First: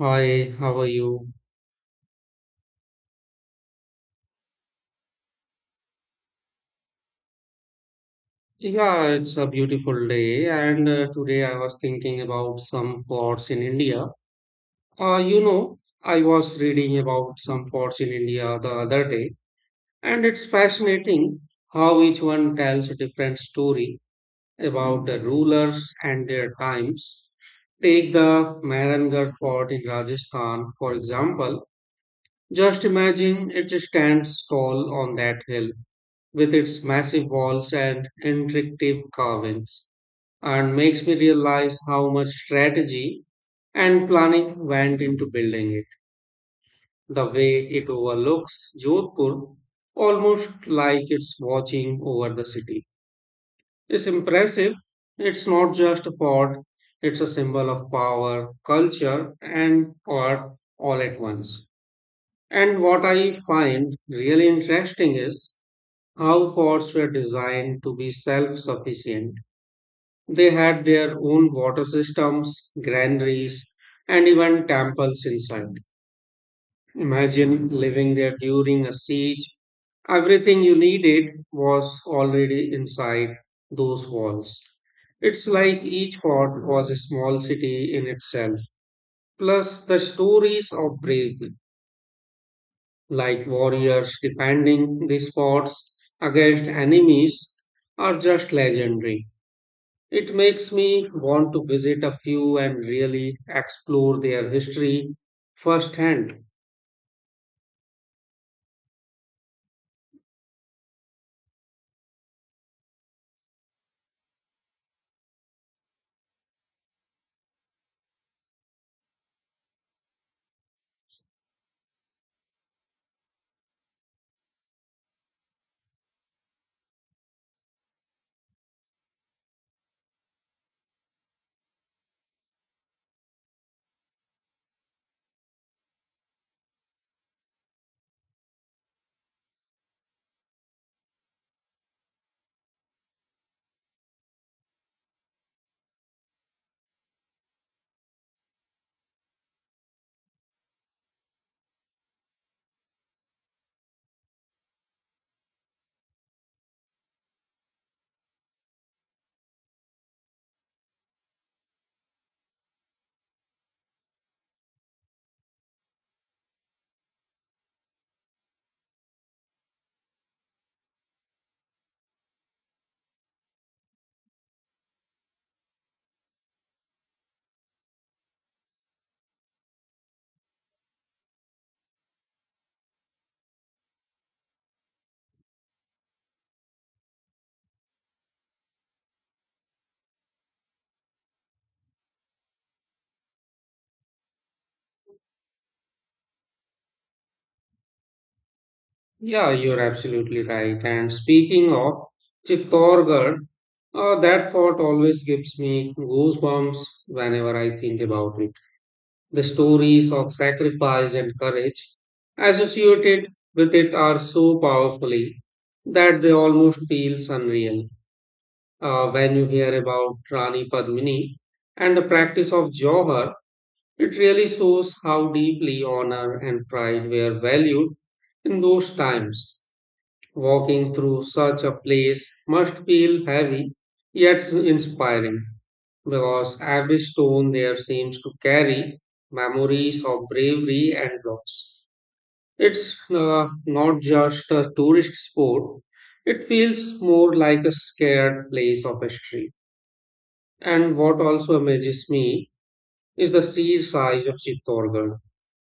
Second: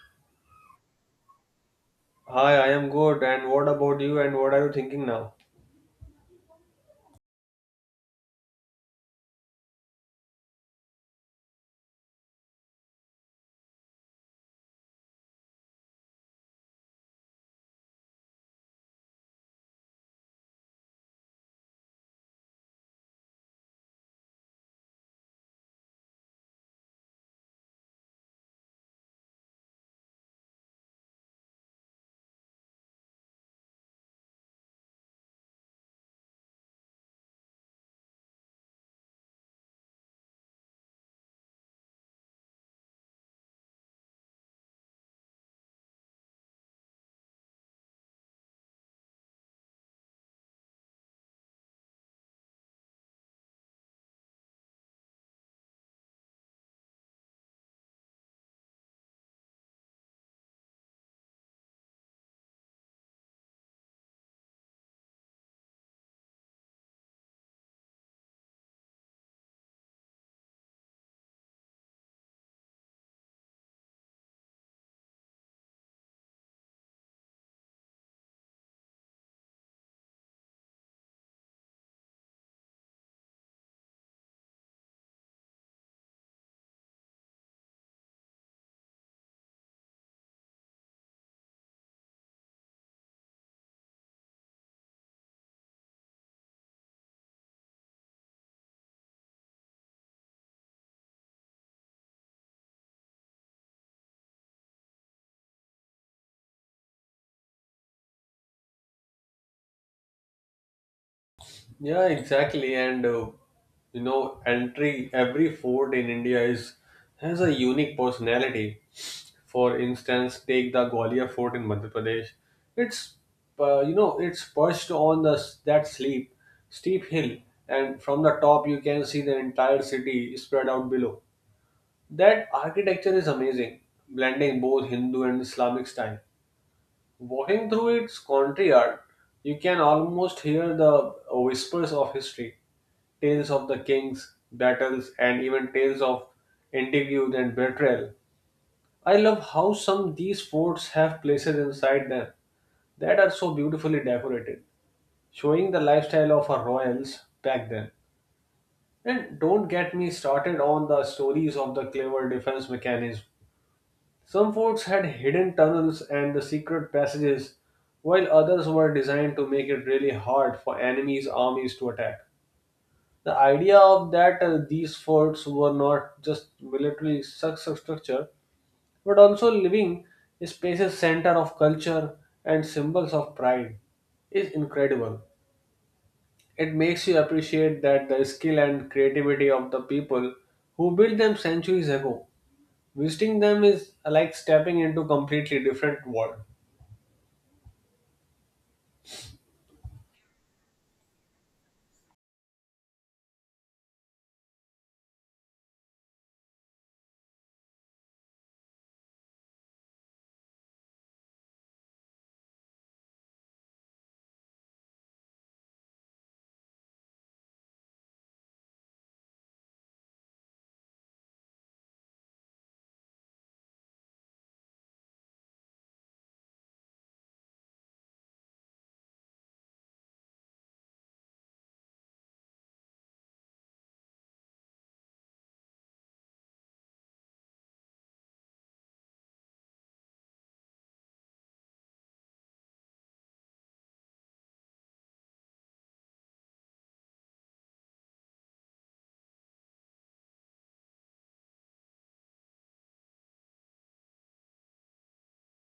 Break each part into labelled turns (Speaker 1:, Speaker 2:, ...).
Speaker 1: Hi, how are you?
Speaker 2: Hi, I am good. And what about you? And what are you thinking now?
Speaker 1: Yeah, it's a beautiful day, and today I was thinking about some forts in India. Uh, you know, I was reading about some forts in India the other day, and it's fascinating how each one tells a different story about the rulers and their times. Take the Mehrangarh fort in Rajasthan, for example. Just imagine it stands tall on that hill with its massive walls and intricate carvings, and makes me realize how much strategy and planning went into building it. The way it overlooks Jodhpur, almost like it's watching over the city, is impressive. It's not just a fort, it's a symbol of power, culture, and art all at once. And what I find really interesting is how forts were designed to be self sufficient. They had their own water systems, granaries, and even temples inside. Imagine living there during a siege. Everything you needed was already inside those walls. It's like each fort was a small city in itself. Plus, the stories of bravery, like warriors defending these forts against enemies, are just legendary. It makes me want to visit a few and really explore their history firsthand.
Speaker 2: Yeah, exactly. Entry every fort in India is has a unique personality. For instance, take the Gwalior Fort in Madhya Pradesh. It's you know it's perched on the that sleep steep hill, and from the top you can see the entire city spread out below. That architecture is amazing, blending both Hindu and Islamic style. Walking through its country yard, you can almost hear the whispers of history, tales of the kings, battles, and even tales of intrigue and betrayal. I love how some these forts have places inside them that are so beautifully decorated, showing the lifestyle of our royals back then. And don't get me started on the stories of the clever defense mechanism some forts had hidden tunnels and the secret passages, while others were designed to make it really hard for enemies' armies to attack. The idea of that these forts were not just military structure, but also living spaces center of culture and symbols of pride is incredible. It makes you appreciate that the skill and creativity of the people who built them centuries ago. Visiting them is like stepping into completely different world.
Speaker 1: Yeah, you're absolutely right. And speaking of Chittorgarh, that fort always gives me goosebumps whenever I think about it. The stories of sacrifice and courage associated with it are so powerfully that they almost feel unreal. When you hear about Rani Padmini and the practice of Johar, it really shows how deeply honor and pride were valued in those times. Walking through such a place must feel heavy yet inspiring because every stone there seems to carry memories of bravery and loss. It's not just a tourist spot; it feels more like a scared place of history. And what also amazes me is the sheer size of Chittorgarh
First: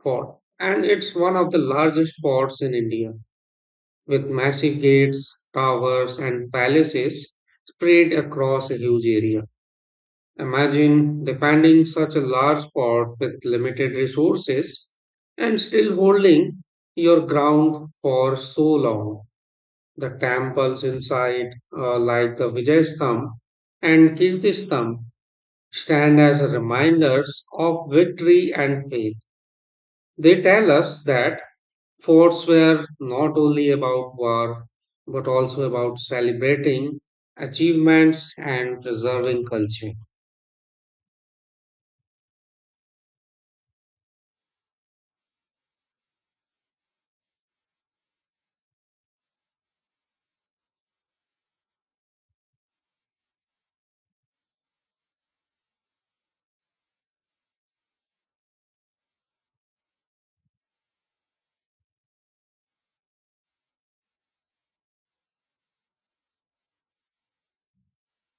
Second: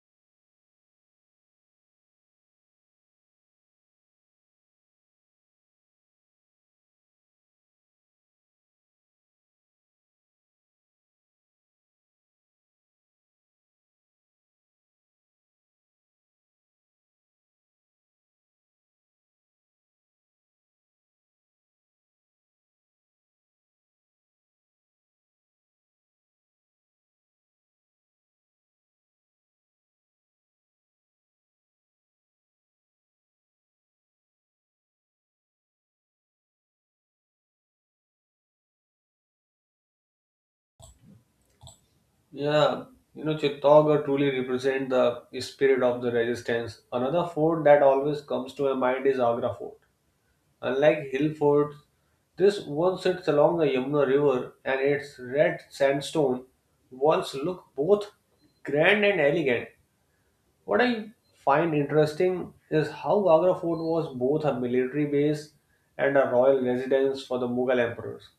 Speaker 1: fort, and it's one of the largest forts in India, with massive gates, towers, and palaces spread across a huge area. Imagine defending such a large fort with limited resources and still holding your ground for so long. The temples inside, like the Vijayastham and Kirtistham, stand as reminders of victory and faith. They tell us that forts were not only about war, but also about celebrating achievements and preserving culture.
Speaker 2: Yeah, you know, Chittaugarh truly represent the spirit of the resistance. Another fort that always comes to my mind is Agra Fort. Unlike hill forts, this one sits along the Yamuna River and its red sandstone walls look both grand and elegant. What I find interesting is how Agra Fort was both a military base and a royal residence for the Mughal emperors.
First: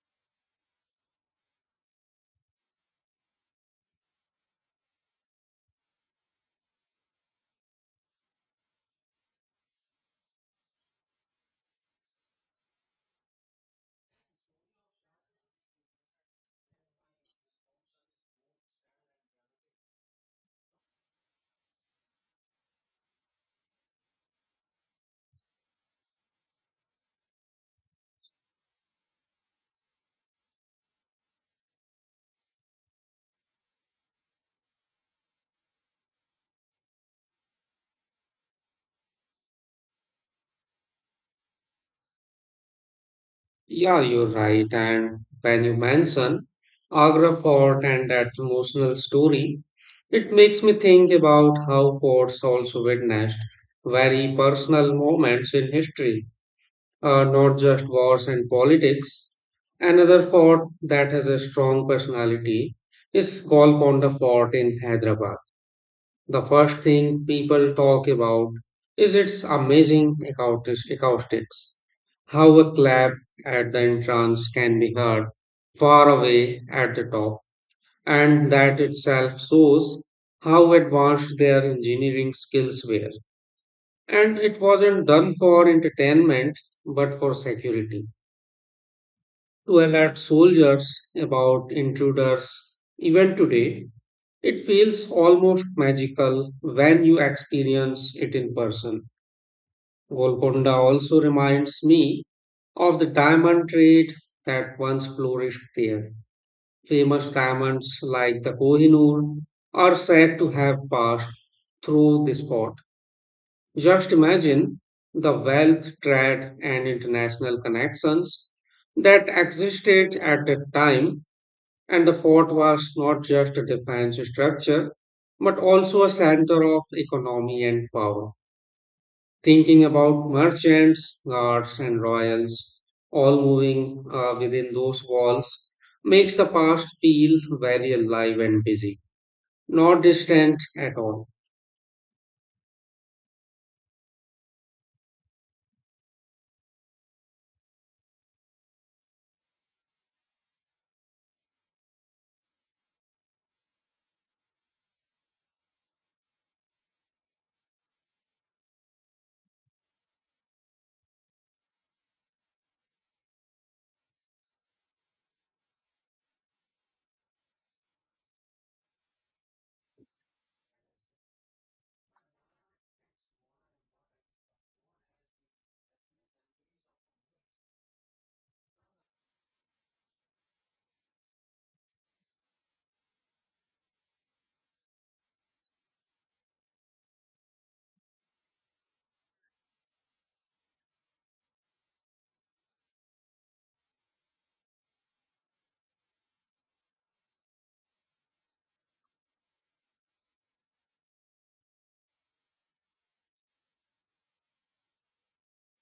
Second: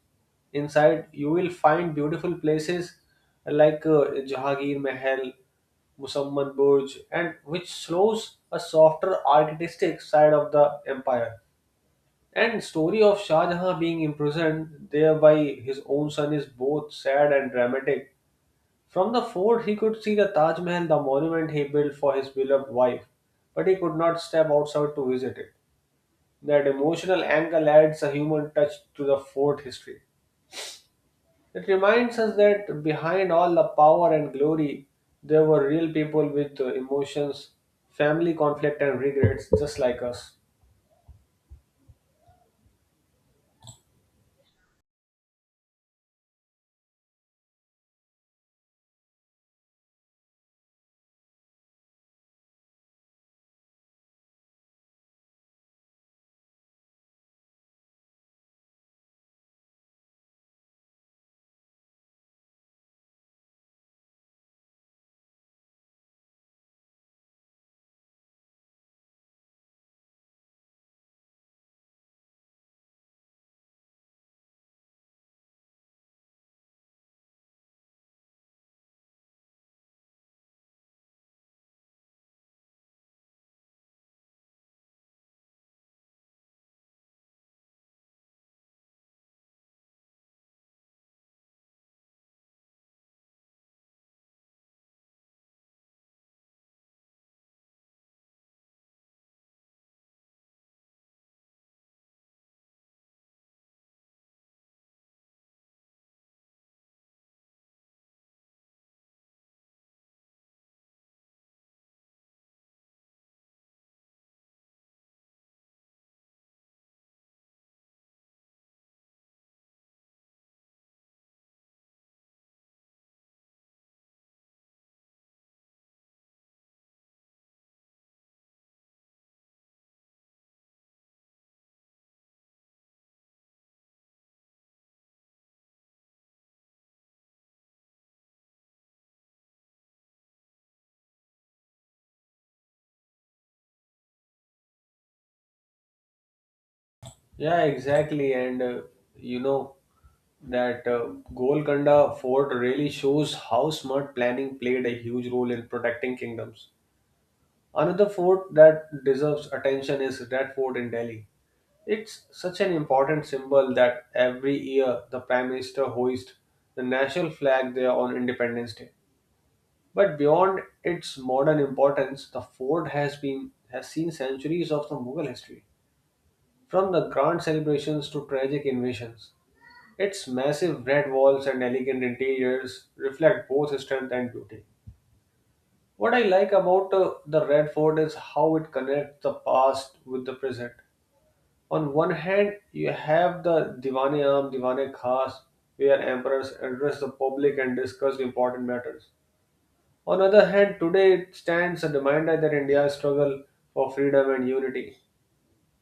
Speaker 2: Inside, you will find beautiful places like Jahangir Mahal, Musamman Burj, and which shows a softer artistic side of the empire. And story of Shah Jahan being imprisoned there by his own son is both sad and dramatic from the fort, he could see the Taj Mahal, the monument he built for his beloved wife, but he could not step outside to visit it. That emotional angle adds a human touch to the fort history. It reminds us that behind all the power and glory, there were real people with emotions, family conflict, and regrets, just like us.
Speaker 1: Yeah, you're right. And when you mention Agra Fort and that emotional story, it makes me think about how forts also witnessed very personal moments in history, not just wars and politics. Another fort that has a strong personality is Golconda Fort in Hyderabad. The first thing people talk about is its amazing acoustics. How a clap at the entrance can be heard far away at the top, and that itself shows how advanced their engineering skills were. And it wasn't done for entertainment but for security. To alert soldiers about intruders, even today, it feels almost magical when you experience it in person. Golconda also reminds me of the diamond trade that once flourished there. Famous diamonds like the Kohinoor are said to have passed through this port. Just imagine the wealth, trade, and international connections that existed at that time, and the fort was not just a defense structure, but also a center of economy and power. Thinking about merchants, guards, and royals all moving within those walls makes the past feel very alive and busy, not distant at all.
Speaker 2: Yeah, exactly. And you know that Golconda Fort really shows how smart planning played a huge role in protecting kingdoms. Another fort that deserves attention is Red Fort in Delhi. It's such an important symbol that every year the Prime Minister hoists the national flag there on Independence Day. But beyond its modern importance, the fort has seen centuries of the Mughal history, from the grand celebrations to tragic invasions. Its massive red walls and elegant interiors reflect both strength and beauty. What I like about the Red Fort is how it connects the past with the present. On one hand, you have the Diwane Aam, Diwane Khas, where emperors address the public and discuss important matters. On the other hand, today it stands a reminder that India's struggle for freedom and unity.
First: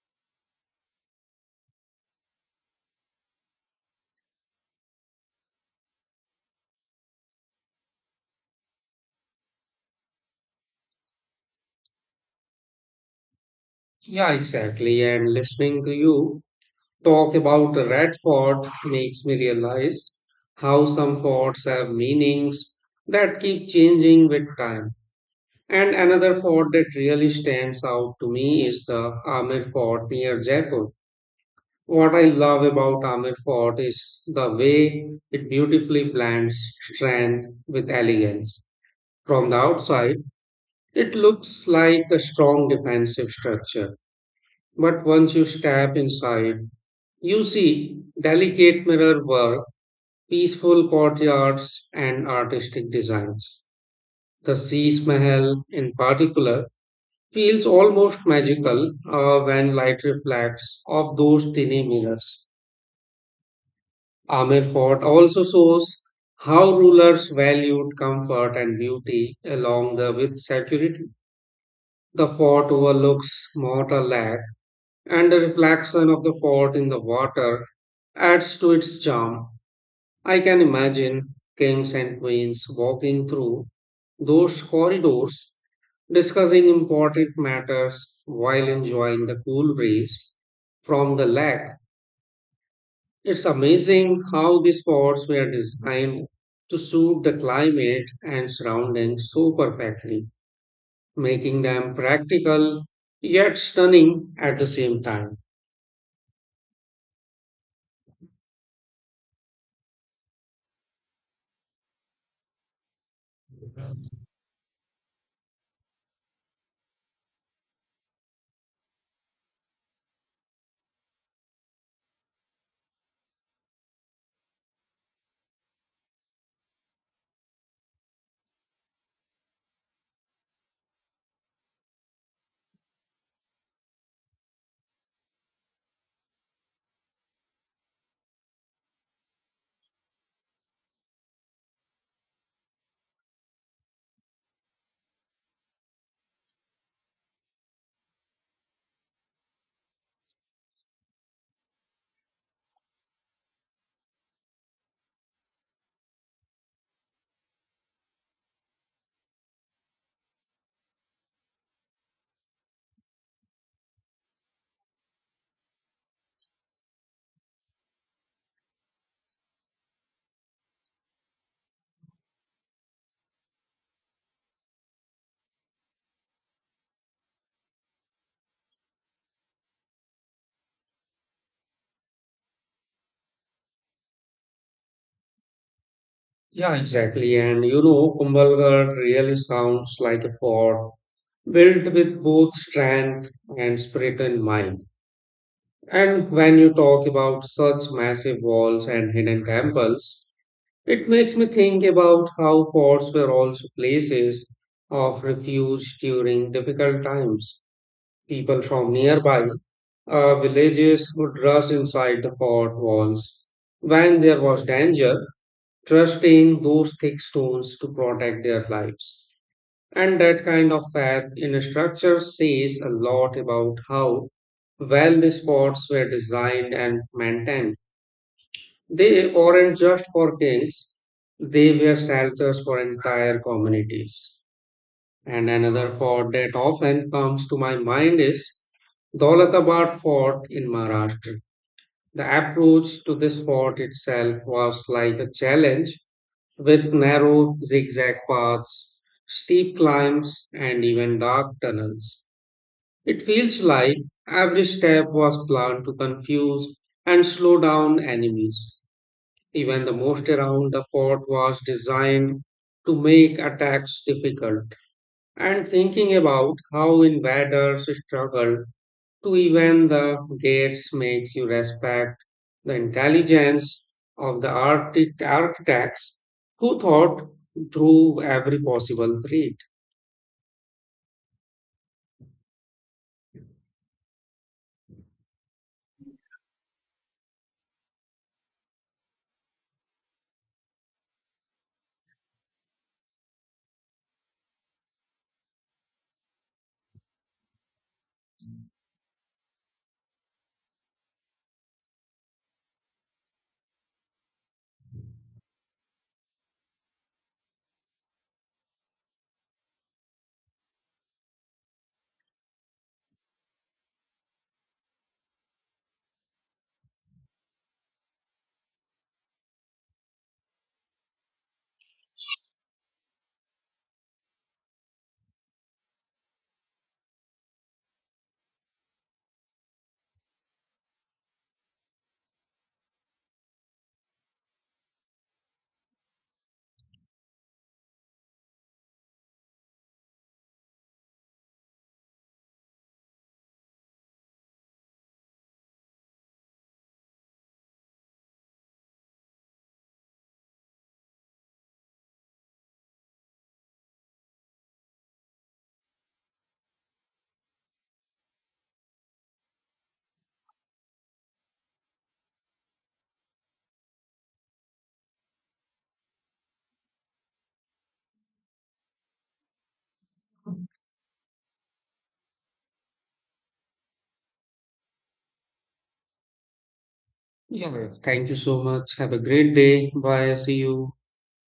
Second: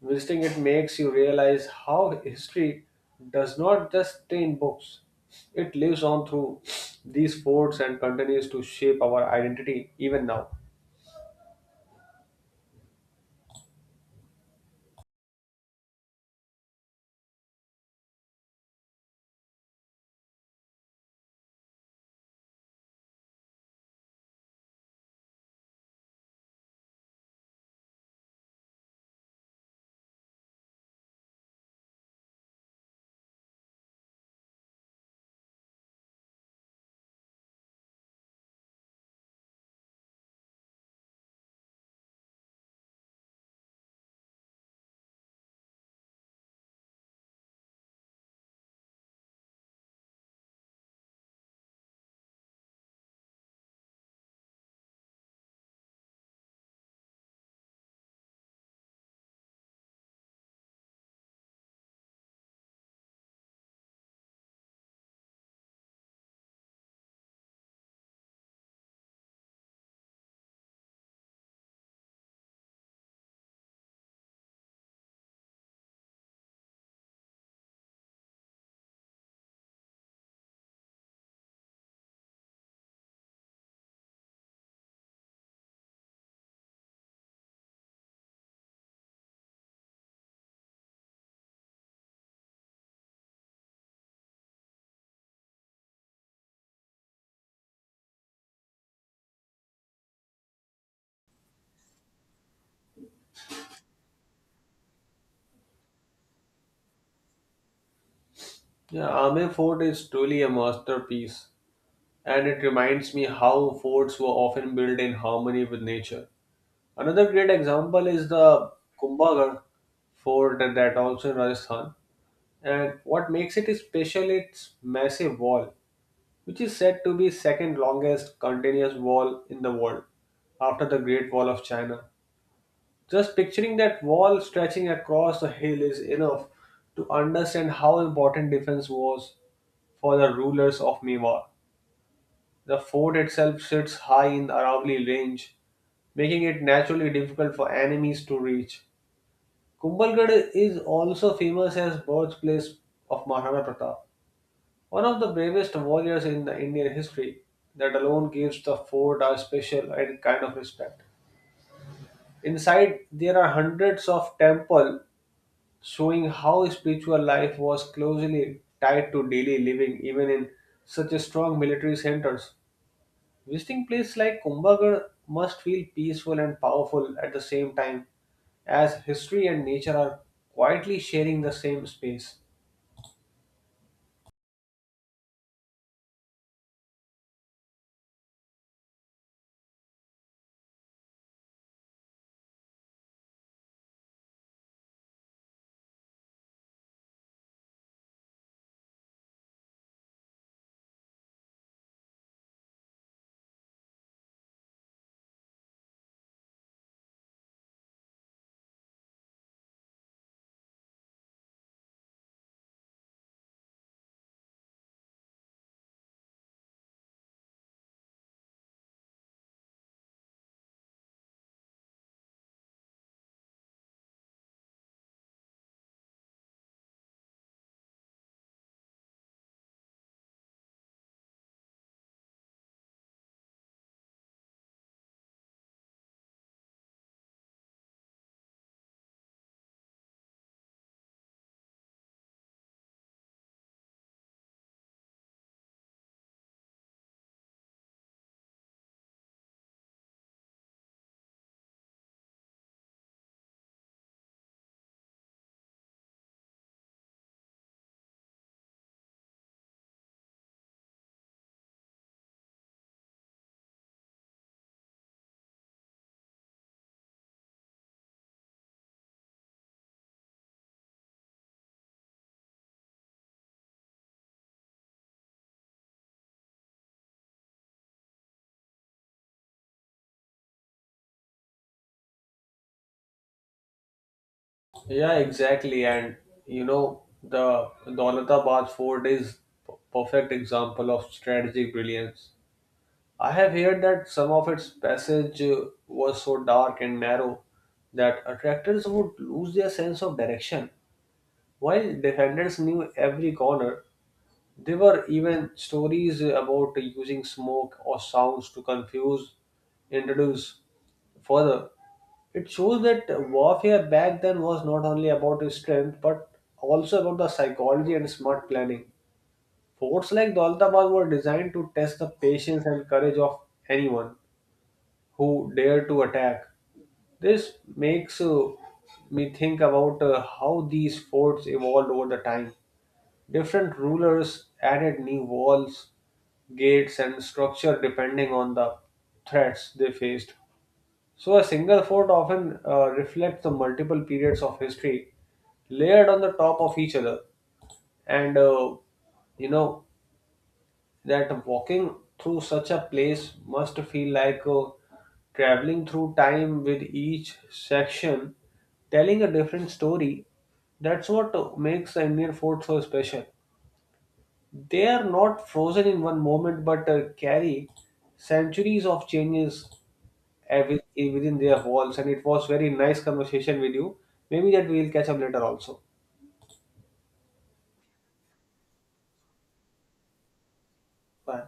Speaker 2: Visiting it makes you realize how history does not just stay in books. It lives on through these forts and continues to shape our identity even now.
Speaker 1: Yeah, exactly. And listening to you talk about the Red Fort makes me realize how some forts have meanings that keep changing with time. And another fort that really stands out to me is the Amir Fort near Jaipur. What I love about Amir Fort is the way it beautifully blends strength with elegance. From the outside, it looks like a strong defensive structure, but once you step inside, you see delicate mirror work, peaceful courtyards, and artistic designs. The Sis Mahal, in particular, feels almost magical when light reflects off those tiny mirrors. Amir Fort also shows how rulers valued comfort and beauty along with security. The fort overlooks Mortal Lake, and the reflection of the fort in the water adds to its charm. I can imagine kings and queens walking through those corridors, discussing important matters while enjoying the cool breeze from the lake. It's amazing how these forts were designed to suit the climate and surroundings so perfectly, making them practical yet stunning at the same time.
Speaker 2: Yeah, Aame Fort is truly a masterpiece, and it reminds me how forts were often built in harmony with nature. Another great example is the Kumbhagarh fort and that also in Rajasthan. And what makes it special its massive wall, which is said to be second longest continuous wall in the world after the Great Wall of China. Just picturing that wall stretching across the hill is enough to understand how important defense was for the rulers of Mewar. The fort itself sits high in the Aravalli range, making it naturally difficult for enemies to reach. Kumbhalgarh is also famous as birthplace of Maharana Pratap, one of the bravest warriors in the Indian history. That alone gives the fort a special and kind of respect. Inside, there are hundreds of temple showing how spiritual life was closely tied to daily living even in such a strong military centers. Visiting places like Kumbhagarh must feel peaceful and powerful at the same time as history and nature are quietly sharing the same space.
Speaker 1: Yeah, exactly. And you know, Kumbhalgarh really sounds like a fort built with both strength and spirit in mind. And when you talk about such massive walls and hidden temples, it makes me think about how forts were also places of refuge during difficult times. People from nearby villages would rush inside the fort walls when there was danger, trusting those thick stones to protect their lives. And that kind of faith in a structure says a lot about how well the forts were designed and maintained. They weren't just for kings, they were shelters for entire communities. And another fort that often comes to my mind is Dolatabad Fort in Maharashtra. The approach to this fort itself was like a challenge with narrow zigzag paths, steep climbs, and even dark tunnels. It feels like every step was planned to confuse and slow down enemies. Even the most around the fort was designed to make attacks difficult. And thinking about how invaders struggled to even the gates makes you respect the intelligence of the architects who thought through every possible threat.
Speaker 2: Yeah, exactly. And you know, the Daulatabad fort is perfect example of strategic brilliance I have heard that some of its passage was so dark and narrow that attractors would lose their sense of direction. While defenders knew every corner, there were even stories about using smoke or sounds to confuse introduce further. It shows that warfare back then was not only about strength but also about the psychology and smart planning. Forts like Daltabad were designed to test the patience and courage of anyone who dare to attack. This makes me think about how these forts evolved over the time. Different rulers added new walls, gates, and structure depending on the threats they faced. So, a single fort often reflects the multiple periods of history layered on the top of each other. And you know, that walking through such a place must feel like traveling through time with each section telling a different story. That's what makes the Indian fort so special. They are not frozen in one moment but carry centuries of changes within their walls. And it was very nice conversation with you. Maybe that we will catch up later also.
Speaker 1: Yeah, thank you so much. Have a great day. Bye. See you.
Speaker 2: Bye.